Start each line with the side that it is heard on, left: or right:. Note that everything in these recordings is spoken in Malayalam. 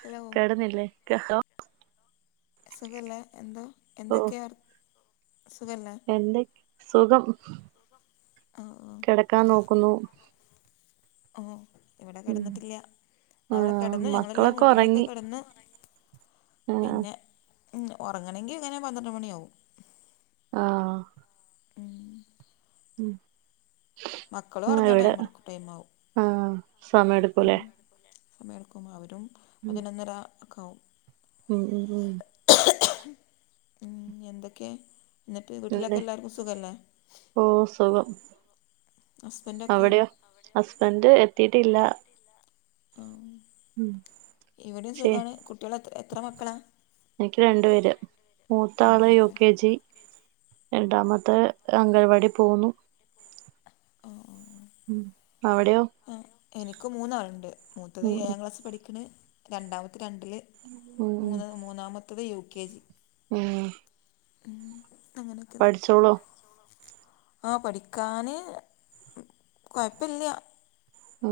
left: ഹലോ
right: കിടന്നില്ലേ കേട്ടേ
left: സുഖല്ലേ എന്താ എന്തൊക്കെയ സുഖല്ലേ?
right: എന്ത് സുഖം
left: ഓ ഓ
right: കിടക്കാൻ നോക്കുന്നു.
left: ഓ ഇവിടെ
right: ഉം
left: കിടന്നിട്ടില്ല
right: ആ
left: അവിടെ കിടന്ന് ഞങ്ങളെല്ലാം
right: മക്കളൊക്കെ
left: വീട്ടിലേക്ക്
right: ഉറങ്ങി
left: കിടന്നു
right: ആ
left: പിന്നെ ഉറങ്ങണങ്കിൽ ഇങ്ങനെ പന്ത്രണ്ട് മണിയാവും.
right: ആഹ
left: ഉം
right: [unintelligible]
left: മക്കളും ഉറങ്ങാൻ
right: ഇവിടെ
left: ടൈം എടുക്കും ടൈമാവും
right: ആഹ സമയം എടുക്കുല്ലേ?
left: സമയെടുക്കും അവരും
right: ഉം
left: പതിനൊന്നര ഒക്കാവും.
right: ഉം ഉം ഉം
left: ഉം എന്തൊക്കെയ എന്നിട്ട്
right: എന്തെ
left: വീട്ടിലൊക്കെ എല്ലാർക്കും സുഖല്ലേ?
right: ഓ സുഖം
left: ഹസ്ബൻഡൊക്കെ
right: അവിടെയോ? ഹസ്ബൻഡ് എത്തിട്ടില്ല.
left: ആ
right: ഉം
left: ഇവിടെയും
right: ശേ
left: സുഖാണ് കുട്ടികൾ എത്ര എത്ര മക്കളാ?
right: എനിക്ക് രണ്ടു പേര്
left: രണ്ട്
right: മൂത്താള് യു
left: പേരല്ലേ
right: കെ ജി രണ്ടാമത്തെ അംഗൻവാടി പോകുന്നു.
left: ആആ ആ
right: ഉം അവിടെയോ?
left: ആ എനിക്ക് മൂന്നാളുണ്ട് മൂത്തത്
right: ഉം
left: ഏഴാം ക്ലാസ് പഠിക്ക്ണ്. രണ്ടാമത്തെ രണ്ടില്
right: ഉം ഉം
left: മൂന്ന് മൂന്നാമത്തേത് യു കെ ജി.
right: ഉം
left: ഉ അങ്ങനൊക്കാണ്
right: പഠിച്ചോളൂ
left: ആ പഠിക്കാന് കെഴപ്പില്ല.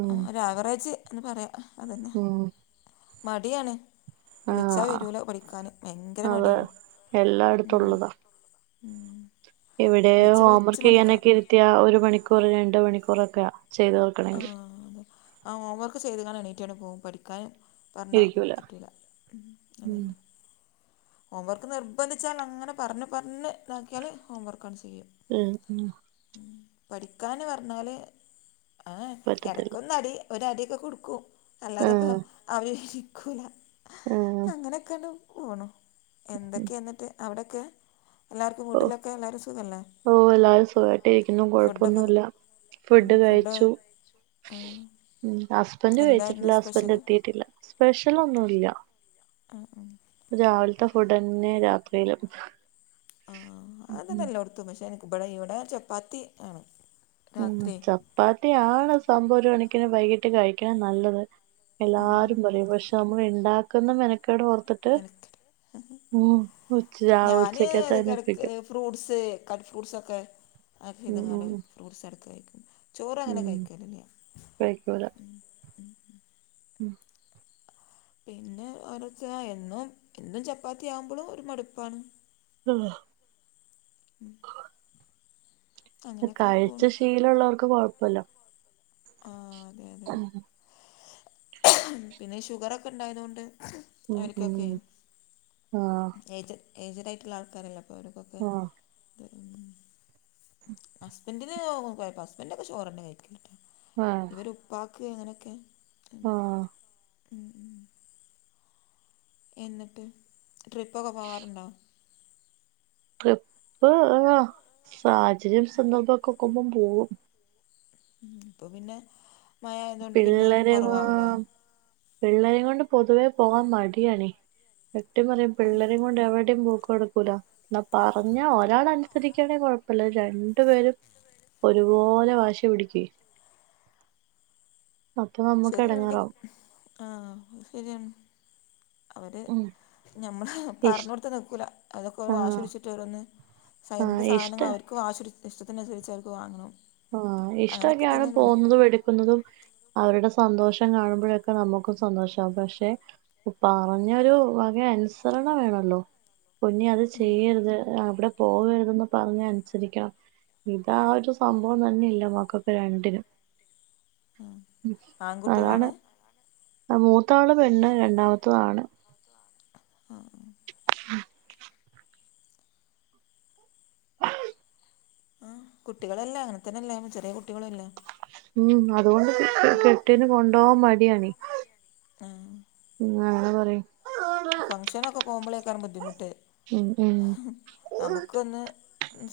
right: ഉം
left: ആ ഒരു ആവറേജ് എന്ന് പറയാ അതന്നെ
right: ഉം
left: മടിയാണ്. വിളിച്ചാ
right: ആ
left: വരൂല പഠിക്കാന് ഭയങ്കര
right: അതെ
left: മടിയാണ് ഉ
right: എല്ലായിടത്തുള്ളതാ
left: ഉം
right: ഇവിടെ
left: വിളിച്ച്
right: ഹോം
left: വിളിച്ച്
right: വർക്ക്
left: മടുക്കണം
right: ചെയ്യാനൊക്കെ ഇരുത്തിയ ഒരു മണിക്കൂർ രണ്ട് മണിക്കൂറൊക്കെയ ചെയ്തോർ
left: ആഹ അ ഹോംവർക്ക് ചെയ്തുക്കാണ്ട് എണീറ്റാണ്ട് പോകും പഠിക്കാന്. പറഞ്ഞാ
right: ഇരിക്കൂല
left: പറ്റൂല്ല
right: ഉം
left: അതന്നെ ഹോംവർക്ക് നിർബന്ധിച്ചാൽ അങ്ങനെ പറഞ്ഞ് പറഞ്ഞ് ഇതാക്കിയാൽ ഹോംവർക്കാണ്ട് ചെയ്യും.
right: ഉം ഉം
left: പഠിക്കാന് പറഞ്ഞാല് ഏ
right: പറ്റത്തില്ല
left: എടക്കൊന്ന് അടി ഒരടിയൊക്കെ കൊടുക്കും അല്ലാതെപ്പോ
right: ആഹ്
left: അവര് ഇരിക്കൂല
right: ആഹ്
left: അങ്ങനെയൊക്കെയാണ് പോണു എന്തൊക്കെയന്നിട്ട് അവിടൊക്കെ
right: ഓ ഓ എല്ലാരും സുഖായിട്ട് ഇരിക്കുന്നു കൊഴപ്പൊന്നുല്ല ഫുഡ്
left: ഫുഡൊക്കെ
right: കഴിച്ചു. ഹസ്ബന്ഡ്
left: എന്തായിരുന്നു
right: കഴിച്ചിട്ടില്ല. ഹസ്ബന്ഡ
left: സ്പെഷ്യല്
right: എത്തിയിട്ടില്ല. സ്പെഷ്യൽ ഒന്നുല്ല.
left: ആഹ് ആഹ്.
right: രാവിലത്തെ ഫുഡ്ന്നെ രാത്രിയിലും.
left: ആ
right: ഉം
left: അതന്നെ എല്ലോടത്തും പക്ഷേ എനിക്ക്വിടെ ഇ ഇവിടെ ചപ്പാത്തി ആണ്
right: മം
left: രാത്രി
right: ചപ്പാത്തി ആണ് സംഭവം ഒരു കണക്കിന് വൈകിട്ട് കഴിക്കണ നല്ലത്.
left: ഉം
right: എല്ലാരും പറയും. പക്ഷെ നമ്മൾ ഉണ്ടാക്കുന്ന മെനക്കേട് ഓർത്തിട്ട്
left: എനക്ക്
right: ത്തട്ട് ഉച്ച
left: ഞാന്
right: ഉച്ചക്കത്തെന്നെ
left: എടക്ക്
right: ഒപ്പിക്കും
left: ഫ്രൂട്ട്സ്. കട്ട് ഫ്രൂട്ട്സൊക്കെ. ആഹ
right: ഉം ഉം
left: ഇതുങ്ങനെ
right: ഉം
left: ഫ്രൂട്ട്സ് എടുക്ക കഴിക്കും. ചോറ് അങ്ങനെ കഴിക്കലില്ലാ.
right: വൈക്കൂല ഉം
left: പിന്നെ ഒരച്ച എന്നും എന്നും ചപ്പാത്തിയാവുമ്പളും ഒരു മടുപ്പാണ്
right: ആഹ
left: ഉം അങ്ങനെയൊക്കെ
right: കഴിച്ച്
left: പോണു
right: ശീലള്ളോർക്ക് കൊഴപ്പല്ല
left: ആഹാ അതെ അതെ പിന്നെ ഈ ഷുഗറൊക്കെ ഇണ്ടായതോണ്ട്
right: ഉം
left: അവര്കൊക്കെ
right: ഉം ആഹ്
left: എയ്ജ് ഏയ്ജഡായിട്ട്ള്ള ആൾക്കാരല്ലേ അപ്പ അവര്ക്കൊക്കെ
right: ആഹ്
left: ഹസ്ബൻഡ്ന് കൊഴപ്പാ ഹസ്ബൻഡൊക്കെ ചോറൊക്കെ കഴിക്കേണ്ട്ട്ടോ ഇവര് പ്പാക്ക് അങ്ങനക്കെ
right: ആഹ
left: ഉം ഉം എന്ന്ട്ട് ട്രിപ്പൊക്കെ പോവാറ്ണ്ടോ?
right: ട്രിപ്പ് ഹാ സാഹചര്യം സന്ദർഭൊക്കെ ഒക്കുമ്പം പോകും
left: ഇപ്പപിന്നെ മഴ ആയതോണ്ട് പിന്നെ കൊറവാവുലേ?
right: പിള്ളേരേം കൊണ്ട് പൊതുവേ പോവാം മടിയാണേ സത്യം പറയാ പിള്ളേരേം കൊണ്ട് എവിടേം പോക്ക് നടക്കു ല ന്നാ പറഞ്ഞ ഒരാളനുസരിക്കാണേ കൊഴപ്പല്ല രണ്ടു പേരും ഒരുപോലെ വാശി പിടുക്കേ അപ്പൊ നമ്മുക്ക്
left: ശരിയാണ്
right: എടങ്ങേറാവും
left: പിന്നെ ആഹാ അഹ്ശെരിയാണ് അവര്
right: ഉം
left: ഞമ്മള്
right: ഇഷ്
left: പറഞ്ഞോട്ത്ത് ന്ന്ക്കൂല അതൊക്കെ ഓൻ
right: ആഹ്
left: വാശിടിച്ചിട്ടോരോന്ന് സ
right: ആഹ്
left: എന്ത്
right: ഇഷ്ട
left: സാധനങ്ങളും അവര്ക്ക് വാശിടിച്ച് ഇഷ്ടത്തിനന്സരിച്ച് അവര്ക്ക് വാങ്ങണം
right: ആഹാ
left: അങ്ങനെയൊക്കെ
right: ഇഷ്ടൊക്കെയാണ്
left: തന്നെയാണ് ഇവിടേം
right: പോകുന്നതും എടുക്കുന്നതും അവരുടെ സന്തോഷം കാണുമ്പോഴൊക്കെ നമ്മക്കും സന്തോഷാവും പക്ഷെ പറഞ്ഞൊരുവകയനുസരണ വേണല്ലോ പൊന്നെ അത് ചെയ്യര്ത് അവ്ടെ പോവരുതെന്ന് പറഞ്ഞ അനുസരിക്കണം ഇത് ആഒരു സംഭവം തന്നെയില്ല മക്കക്ക് രണ്ടിനും
left: ഉം
right: അതാണ്
left: ആൺകുട്ടികളാണ്
right: ആ മൂത്താള് പെണ്ണ് രണ്ടാമത്തത് ആണ്
left: ആഹാ
right: [inaudible]
left: ആ കുട്ടികളെല്ലേ അങ്ങനതന്നെല്ലേ ചെറിയ കുട്ടികളു അല്ലേ
right: ഉം അതോണ്ട് കെട്ടിയോന് കൊണ്ടോവാം മടിയാണേ
left: ആഹ്
right: ഇന്നങ്ങന പറി
left: ഫംങ്ഷനൊക്കെ പോകുമ്പളേയ്ക്കാരം ബുദ്ധിമുട്ട്
right: ഉം ഉം
left: നമുക്കൊന്ന്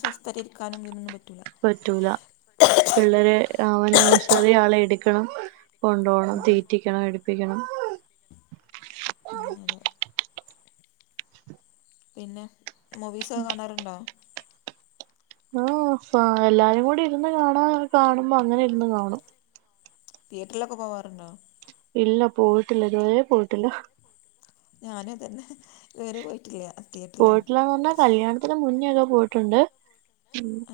left: സ്വസ്ഥായിട്ടിരിക്കാനുതിനൊന്നും പറ്റൂല്ല
right: പറ്റൂല പിള്ളേരെ അവനെം ചെറിയാളെ എട്ക്കണം കൊണ്ടോണം
left: ഉം
right: തീറ്റിക്കണം എടിപ്പിക്കണം
left: മ് അതെ പിന്നെ മൂവീസൊക്കെ കാണാറ്ണ്ടോ?
right: ആഹാ ആ എല്ലാരും കൂടി ഇരുന്ന്കാണാ കാണുമ്പോ അങ്ങനെര്ന്ന് കാണും
left: തിയറ്റർലൊക്കെ പോവാറ്ണ്ടോ?
right: ഇല്ല പോയിട്ടില്ല ഇതുവരെ പോയിട്ടില്ല
left: ഞാനു അതന്നെ ഇതുവരെ പോയിട്ടില്ല്യ
right: പോയിട്ടില്ലാന്ന് പറഞ്ഞാ കല്യാണത്തിന് മുന്നേയൊക്കെ പോയിട്ടുണ്ട്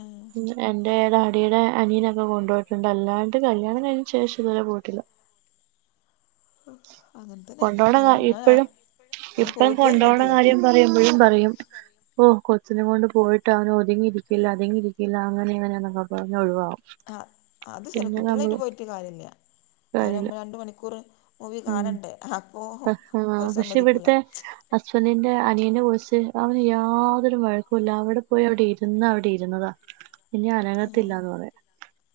left: ആ
right: എന്റെ ഡാഡിയുടെ അനിയനൊക്കെ കൊണ്ടോയിട്ടുണ്ട് അല്ലാണ്ട് കല്യാണം കഴിഞ്ഞേന് ശേഷം ഇത്‌വരെ പോയിട്ടില്ല.
left: അങ്ങനെ തന്നെ
right: കൊണ്ടോണ [unintelligible]
left: ഞാനും ഞാൻ
right: ഇപ്പഴും
left: ഞാൻ
right: ഇപ്പം
left: പോയിട്ടേ ഇല്ല
right: കൊണ്ടോണ
left: തിയേറ്റർ
right: കാര്യം പറയുമ്പഴും പറിയും ഓ, കൊച്ചിനെ കൊണ്ട് പോയിട്ട് അവനൊതുങ്ങിയിരിക്കില്ല അതങ്ങയിരിക്കില്ല അങ്ങനെയിങ്ങനയെന്നൊക്കെ പറഞ്ഞൊഴിവാവും.
left: [inaudible] അത് ശെരിയാ കുട്ടിളായിട്ട് പോയിട്ട് കാര്യല്ല്യ
right: കാര്യല്ല
left: അവരമ്മള് രണ്ട് മണിക്കൂർ മൂവി കാണണ്ടേ. ഹപ്പോ.
right: [unintelligible] പക്ഷേ വട്ത്തെ- ഹസ്ബന്റിന്റെ അനിയനെ കുറിച്ച് അവന് യാതൊരു വഴക്കുല്ല അവിടെ പോയി അവിടെ ഇരുന്ന അവിടെ ഇരുന്നതാ. ഇനി അനങ്ങത്തില്ല എന്ന് പറയ.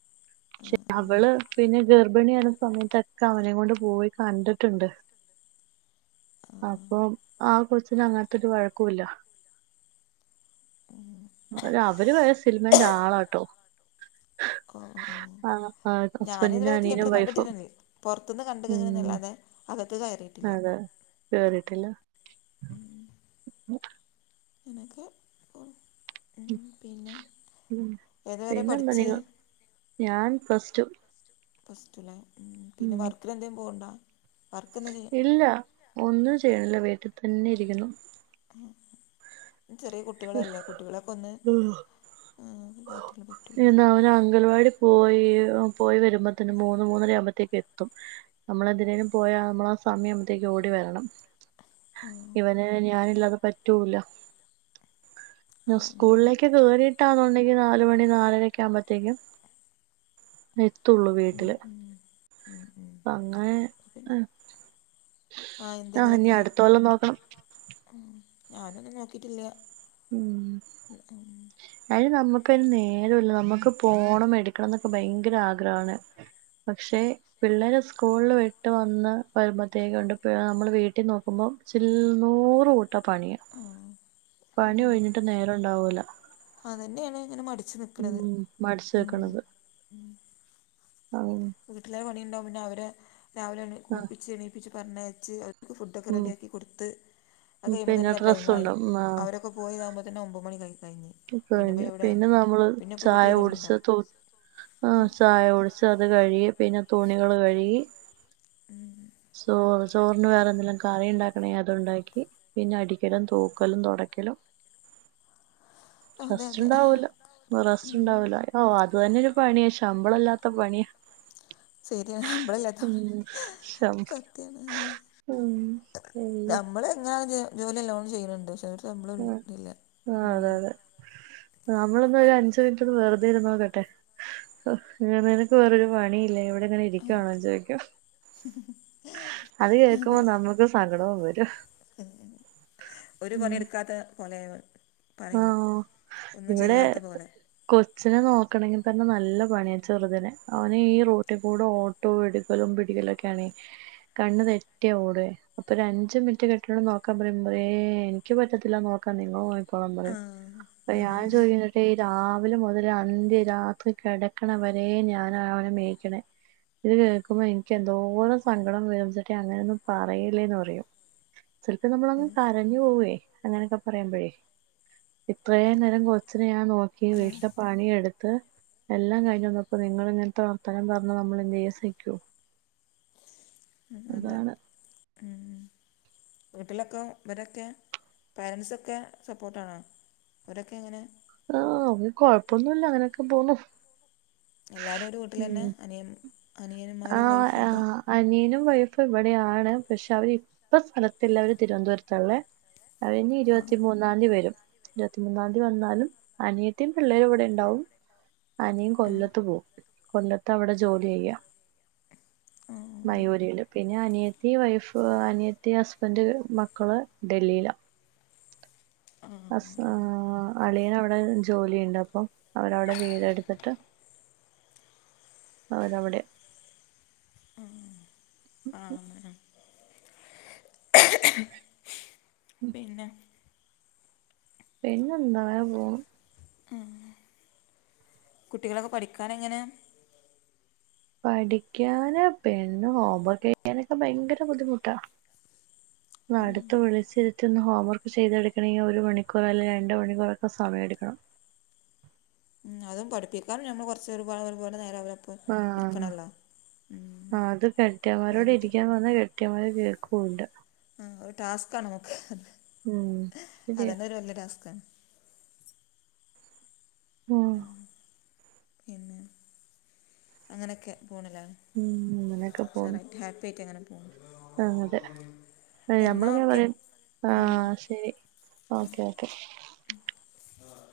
left: [inaudible]
right: ചേ, അവള് പിന്നെ ഗർഭിണിയാണ സമയത്തൊക്കെ അവനെകൊണ്ട് പോയി കണ്ട് ട്ട്ണ്ട്.
left: ആ
right: അപ്പം ആ കൊച്ന് അങ്ങൻത്തെരു വഴക്കുല്ല.
left: ആ ഉം
right: ര അവര് വരെ സിൽമൻ്റാളാട്ടോ.
left: ആഹ് ഞാനിതുവരെ ട
right: അനിയനും
left: തിയറ്റർ
right: വൈഫും
left: കണ്ടിട്ടില്ലെന്നേ പൊർത്തുന്ന് കണ്ടുക്കണ്
right: ഉം
left: ന്നല്ലാതെ. അകത്ത് കയറിയിട്ടില്ല.
right: കേറീട്ടില്ല.
left: [inaudible]
right: [unintelligible]
left: നിൻക്ക്.
right: ഉം
left: ഏതുവരെ
right: പിന്നെന്താ
left: പഠിച്ച്
right: നിങ്ങൾ ഞാൻ പ്ലസ് റ്റു.
left: പ്ലസ് റ്റു ലേ, ഉം പിന്നെ വർക്കിലെന്തേം പൊകുണ്ടോ? വർക്കെന്താ ചെയ്യാ
right: ല്ല ഒന്നും ചെയ്യണില്ല വീട്ടിൽ തെന്നെ ഇരിക്കുന്നു.
left: ഉം ചെറ്യേ കുട്ടികളല്ലേ കുട്ടികളെക്കൊന്ന്. ആഹ്. [unintelligible]
right: പിന്നെന്താ അവര് അംഗൽവാടി പോയി പോയിവരുമ്പത്തിന് മൂന്ന് മൂന്നര ആവുമ്പോത്തേക്കെത്തും. എത്തും. നമ്മളെന്തിനേലും പോയാ നമ്മൾ ആ സമയം ആകുബത്തേക്കും ഓടി വരണം.
left: ആ
right: ഇവന് ഞാനില്ലാതെ പറ്റൂല്ല.
left: ആ
right: നു
left: അങ്ങനെയൊക്കെ
right: സ്കൂൾലേക്ക് കേറിട്ടാന്നുണ്ടെങ്കി നാലുമണി നാലരെയൊക്കെ ആകുബത്തേക്കും. എത്തൊള്ളൂ
left: ഉം
right: വീട്ടില്.
left: ഉം ഉം ഉം
right: അപ്പൊ അങ്ങനെ
left: പിന്നെ. ആഹ്
right: ഇനി
left: എന്തെങ്കിലൊക്കെ
right: അടുത്ത കൊല്ലം നോക്കണം
left: ഉം ഞാനൊന്നും നോക്കീറ്റില്ല.
right: ഉം. അയിന് നമ്മക്കയ്ന് നേരോല്ല നമ്മക്ക് പോണം എടുക്കണം ന്നൊക്കെ ഭയങ്കര ആഗ്രഹാണ്. പക്ഷെ, പിള്ളേരെ സ്കൂൾല് വിട്ട് വന്ന്. വരുമ്പഴത്തെക്കും ഉണ്ട് പ്യാ നമ്മൾ വീട്ടിൽ നോക്കുമ്പോ ചിൽ നൂറുക്കൂട്ടം പണിയാ.
left: ഉം.
right: പണി ഒഴിഞ്ഞിട്ട് നേരണ്ടാവൂല.
left: അതെന്നേണ് ങ്ങനെ മട്ച്ച് നിക്ണത്
right: ഉം മടിച്ചു
left: ഉം ഉം.
right: ആവൂ.
left: വീട്ടിലെ പണിണ്ടാവും പിന്നെ അവരെ രാവിലെ എണി
right: ആ
left: കുൾപ്പിച്ച് എണീപ്പിച്ച് പറഞ്ഞയെച്ച് അവര് ഫുഡോക്കെ
right: ഉം
left: റെഡ്യാക്കി കൊട്ത്ത് അത്
right: പിന്നെ
left: കയുമ്പോതന്നെ ടൈമായി
right: ഡ്രസ്സുണ്ടാവും ആ
left: അവരെക്കെ കു പോയിതാകുബോതിന് ഓമ്പ മണി കൈ കൈഞ്.
right: [unintelligible] പിന്നെ നമ്മള് ചായ
left: വീട്ടിലെ
right: കുട്ച്ച്
left: പണിയുണ്ടാവും
right: തോ
left: ഉം
right: ആഹ് ചായകുട് ചത് കഴുകി പിന്നെ തുണികൾ കഴുകി.
left: ഉം.
right: ചോ ചോറ്ന് വേറെന്തെങ്കിലും കറി ണ്ടാക്കണെ അതുണ്ടാക്കി. പിന്നെ അടിക്കലും തൂക്കലും തൊടക്കലും.
left: [inaudible] അതെ
right: റസ്റ്റ്
left: അതെ
right: ണ്ടാവൂല റസ്റ്റ്ണ്ടാവൂല. ഓഹ് അത് തന്നൊരു പണ്യാ ശമ്പളല്ലാത്ത പണ്യ.
left: സെര്യാ സമ്പളല്ലാത്ത
right: ശം
left: സത്യാണ് ആഹ്
right: ഉം അയ്യോ
left: നമ്മളെങ്ങനാണെങ്കിലു ജോല്യല്ലോണം ചെയ്യ്ണ് ണ്ട് ഷെ രു ശമ്പളും
right: ആഹ്
left: തില്ല ഉം.
right: നമ്മളൊന്നൊരു അഞ്ച് മിൻറ്റ് ഒന്ന് വെറുതെ ഇരുന്നോക്കട്ടെ. [unintelligible] നിനക്ക് വേറൊരു പണില്ലേഇവടെ. ഇങ്ങനെ ഇരിക്കണോന്ന് ചോദിക്കും അത് കേൾക്കുമ്പോ നമുക്ക് സങ്കടവും വരും
left: മഹ് ഒരു
right: ഉം
left: പണിയെടുക്കാത്ത പോലെയാണ് പറയല്
right: ആഹ് ഇവിടെ
left: ഒന്നുംചെയ്യാത്തപോലെ
right: കൊച്ചിനെ നോക്കാണെങ്കിതന്നെ നല്ലപണിയാ ചെറ്തിനെ അവന് ഈ റോട്ടി കൂടെഓ ട്ടോ എടുക്കലും പിടിക്കലൊക്കെയാണേ കണ്ണ് തെറ്റിയാ ഓടെ അപ്പൊരഞ്ചു മിനിറ്റ് കെട്ടിയോനോട് നോക്കാൻ പറയുമ്പോ ഏ എനിക്ക് പറ്റത്തില്ല നോക്കാൻ നിങ്ങള് നോ ക്കോളാം
left: ആ
right: പറയും അപ്പ
left: ആ
right: ഞാൻ ചോയി എ രാവിലെ മുതൽ അന്ത്യ രാത്രി കിടക്കണവരെ ഞാനാ അവനെ മേക്കണേ. ഇത് കേൾക്കുമ്പോ എനിക്ക് എന്തോരം സങ്കടം വിരുംച്ചിട്ടെ അങ്ങനെയൊന്നും പറയല്ലേന്ന് പറയും
left: [inaudible]
right: ചെലപ്പം നമ്മളങ്ങ് കരഞ്ഞു പോവേ അങ്ങനെയൊക്കെ പറയുമ്പോഴേ ഇത്രയുംനേരം കൊച്ചിനെഞാൻ നോക്കി
left: ആ
right: വീട്ടിലെപണിയെടു ത്ത് എല്ലാം കഴിഞ്ഞുവന്നപ്പോ നിങ്ങള് ഇങ്ങനത്തെ വർത്താനം പറഞ്ഞ നമ്മള് എന്തെയ്യ സഹിക്കോ
left: മഹ് അതെ
right: അതാണ്
left: മഹ് വീട്ടിലൊക്കെ ഇവരൊക്കെ പേരെൻസൊക്കെ സപ്പോർട്ടാണോ? അവരൊക്കെ എങ്ങനെ?
right: ആഹ് അവര് കൊഴപ്പൊന്നുല്ല അങ്ങനൊക്കെപോന്നു
left: എല്ലാരും ഒരു വീട്ടിലെന്നെ അനിയൻ അനിയന്മാരും
right: ആഹ്
left: വൈഫൊക്കെ?
right: ആഹ് അനിയനും വൈഫും ഇവിടെയാണ് പക്ഷെ അവരിപ്പ സ്ഥലത്തില്ല അവര് തിരുവനന്തപുരത്താള്ളെ കഴിഞ്ഞ
left: ആ
right: ഇരുപത്തിമൂന്ന് ന്നാന്തി വരും ഇരുവത്തിമൂന്നാന്തി വന്നാലും അനിയത്തിയും പിള്ളേരും ഇവിടെണ്ടാവും അനിയൻ
left: ആ
right: കൊല്ലത്ത് പോവും കൊല്ലത്ത് അവിടെ ജോലി ചെയ്യാ.
left: ആ
right: മയൂരിയില് പിന്നെ അനിയത്തി വൈഫ് അനിയത്തി ഹസ്ബൻഡ് മക്കള് ഡെല്ലിയില
left: ആ
right: ഹസ് ആഹ് ആഹ് അളിയനവിടെ ജോലിയിണ്ട് അപ്പം അവരവിടെ വീടെടുത്തിട്ട്
left: [inaudible]
right: അവരവിടെ
left: മഹ് ആഹ് പിന്നെ
right: പിന്നെന്താങ്ങനെപോണു
left: ഏഹ് കുട്ടികളൊക്കെ പഠിക്കാനെങ്ങനെ?
right: പഠിക്കാന് പെണ്ണ് ഹോംവർക്ക് ചെയ്യാനൊക്കെ ഭയങ്കര ബുദ്ധിമുട്ടാ
left: [inaudible]
right: വാ അടുത്ത് വിളിച്ചിരുത്തിഒന്ന് ഹോം വർക്ക് ചെയ്തെടുക്കണെങ്കിൽ ഒരു മണിക്കൂർ അല്ലങ്കി രണ്ട് മണിക്കൂറൊക്കെ സമയെടുക്കണം
left: ന്നാലും പഠിപ്പിക്കാൻ ഞമ്മ കൊറച്ചൊരു ഒരുപാട് ഒരുപോലെ [unintelligible]
right: ആഹ് ആഹ് അത് കെട്ടിയോമാരോട്
left: വൈകിട്ട്
right: ഇരിക്കാമ്പറഞാ കെട്ടയോമ്മാര് കേൾക്കൂല്ല
left: ആഹ് ഒരു ടാസ്ക്കാണ് നമുക്ക്
right: ഉം ശരിയാ
left: അതന്നൊരു വല്ല്യ ടാസ്കാണ്
right: ഉം
left: ആഹ് പിന്നെ അങ്ങനെയൊക്കെ പോണ്ലേ
right: ഉം
left: ഉഷാറായിട്ടു ഹാപ്പിയാട്ടങ്ങനെ
right: ആഹ് അതെ ഞമ്മള്
left: എന്നാൽ
right: എങ്ങനെ
left: ഓക്കെ
right: പറയും ആ ശരി ഓക്കെ ഓക്കെ
left: ആ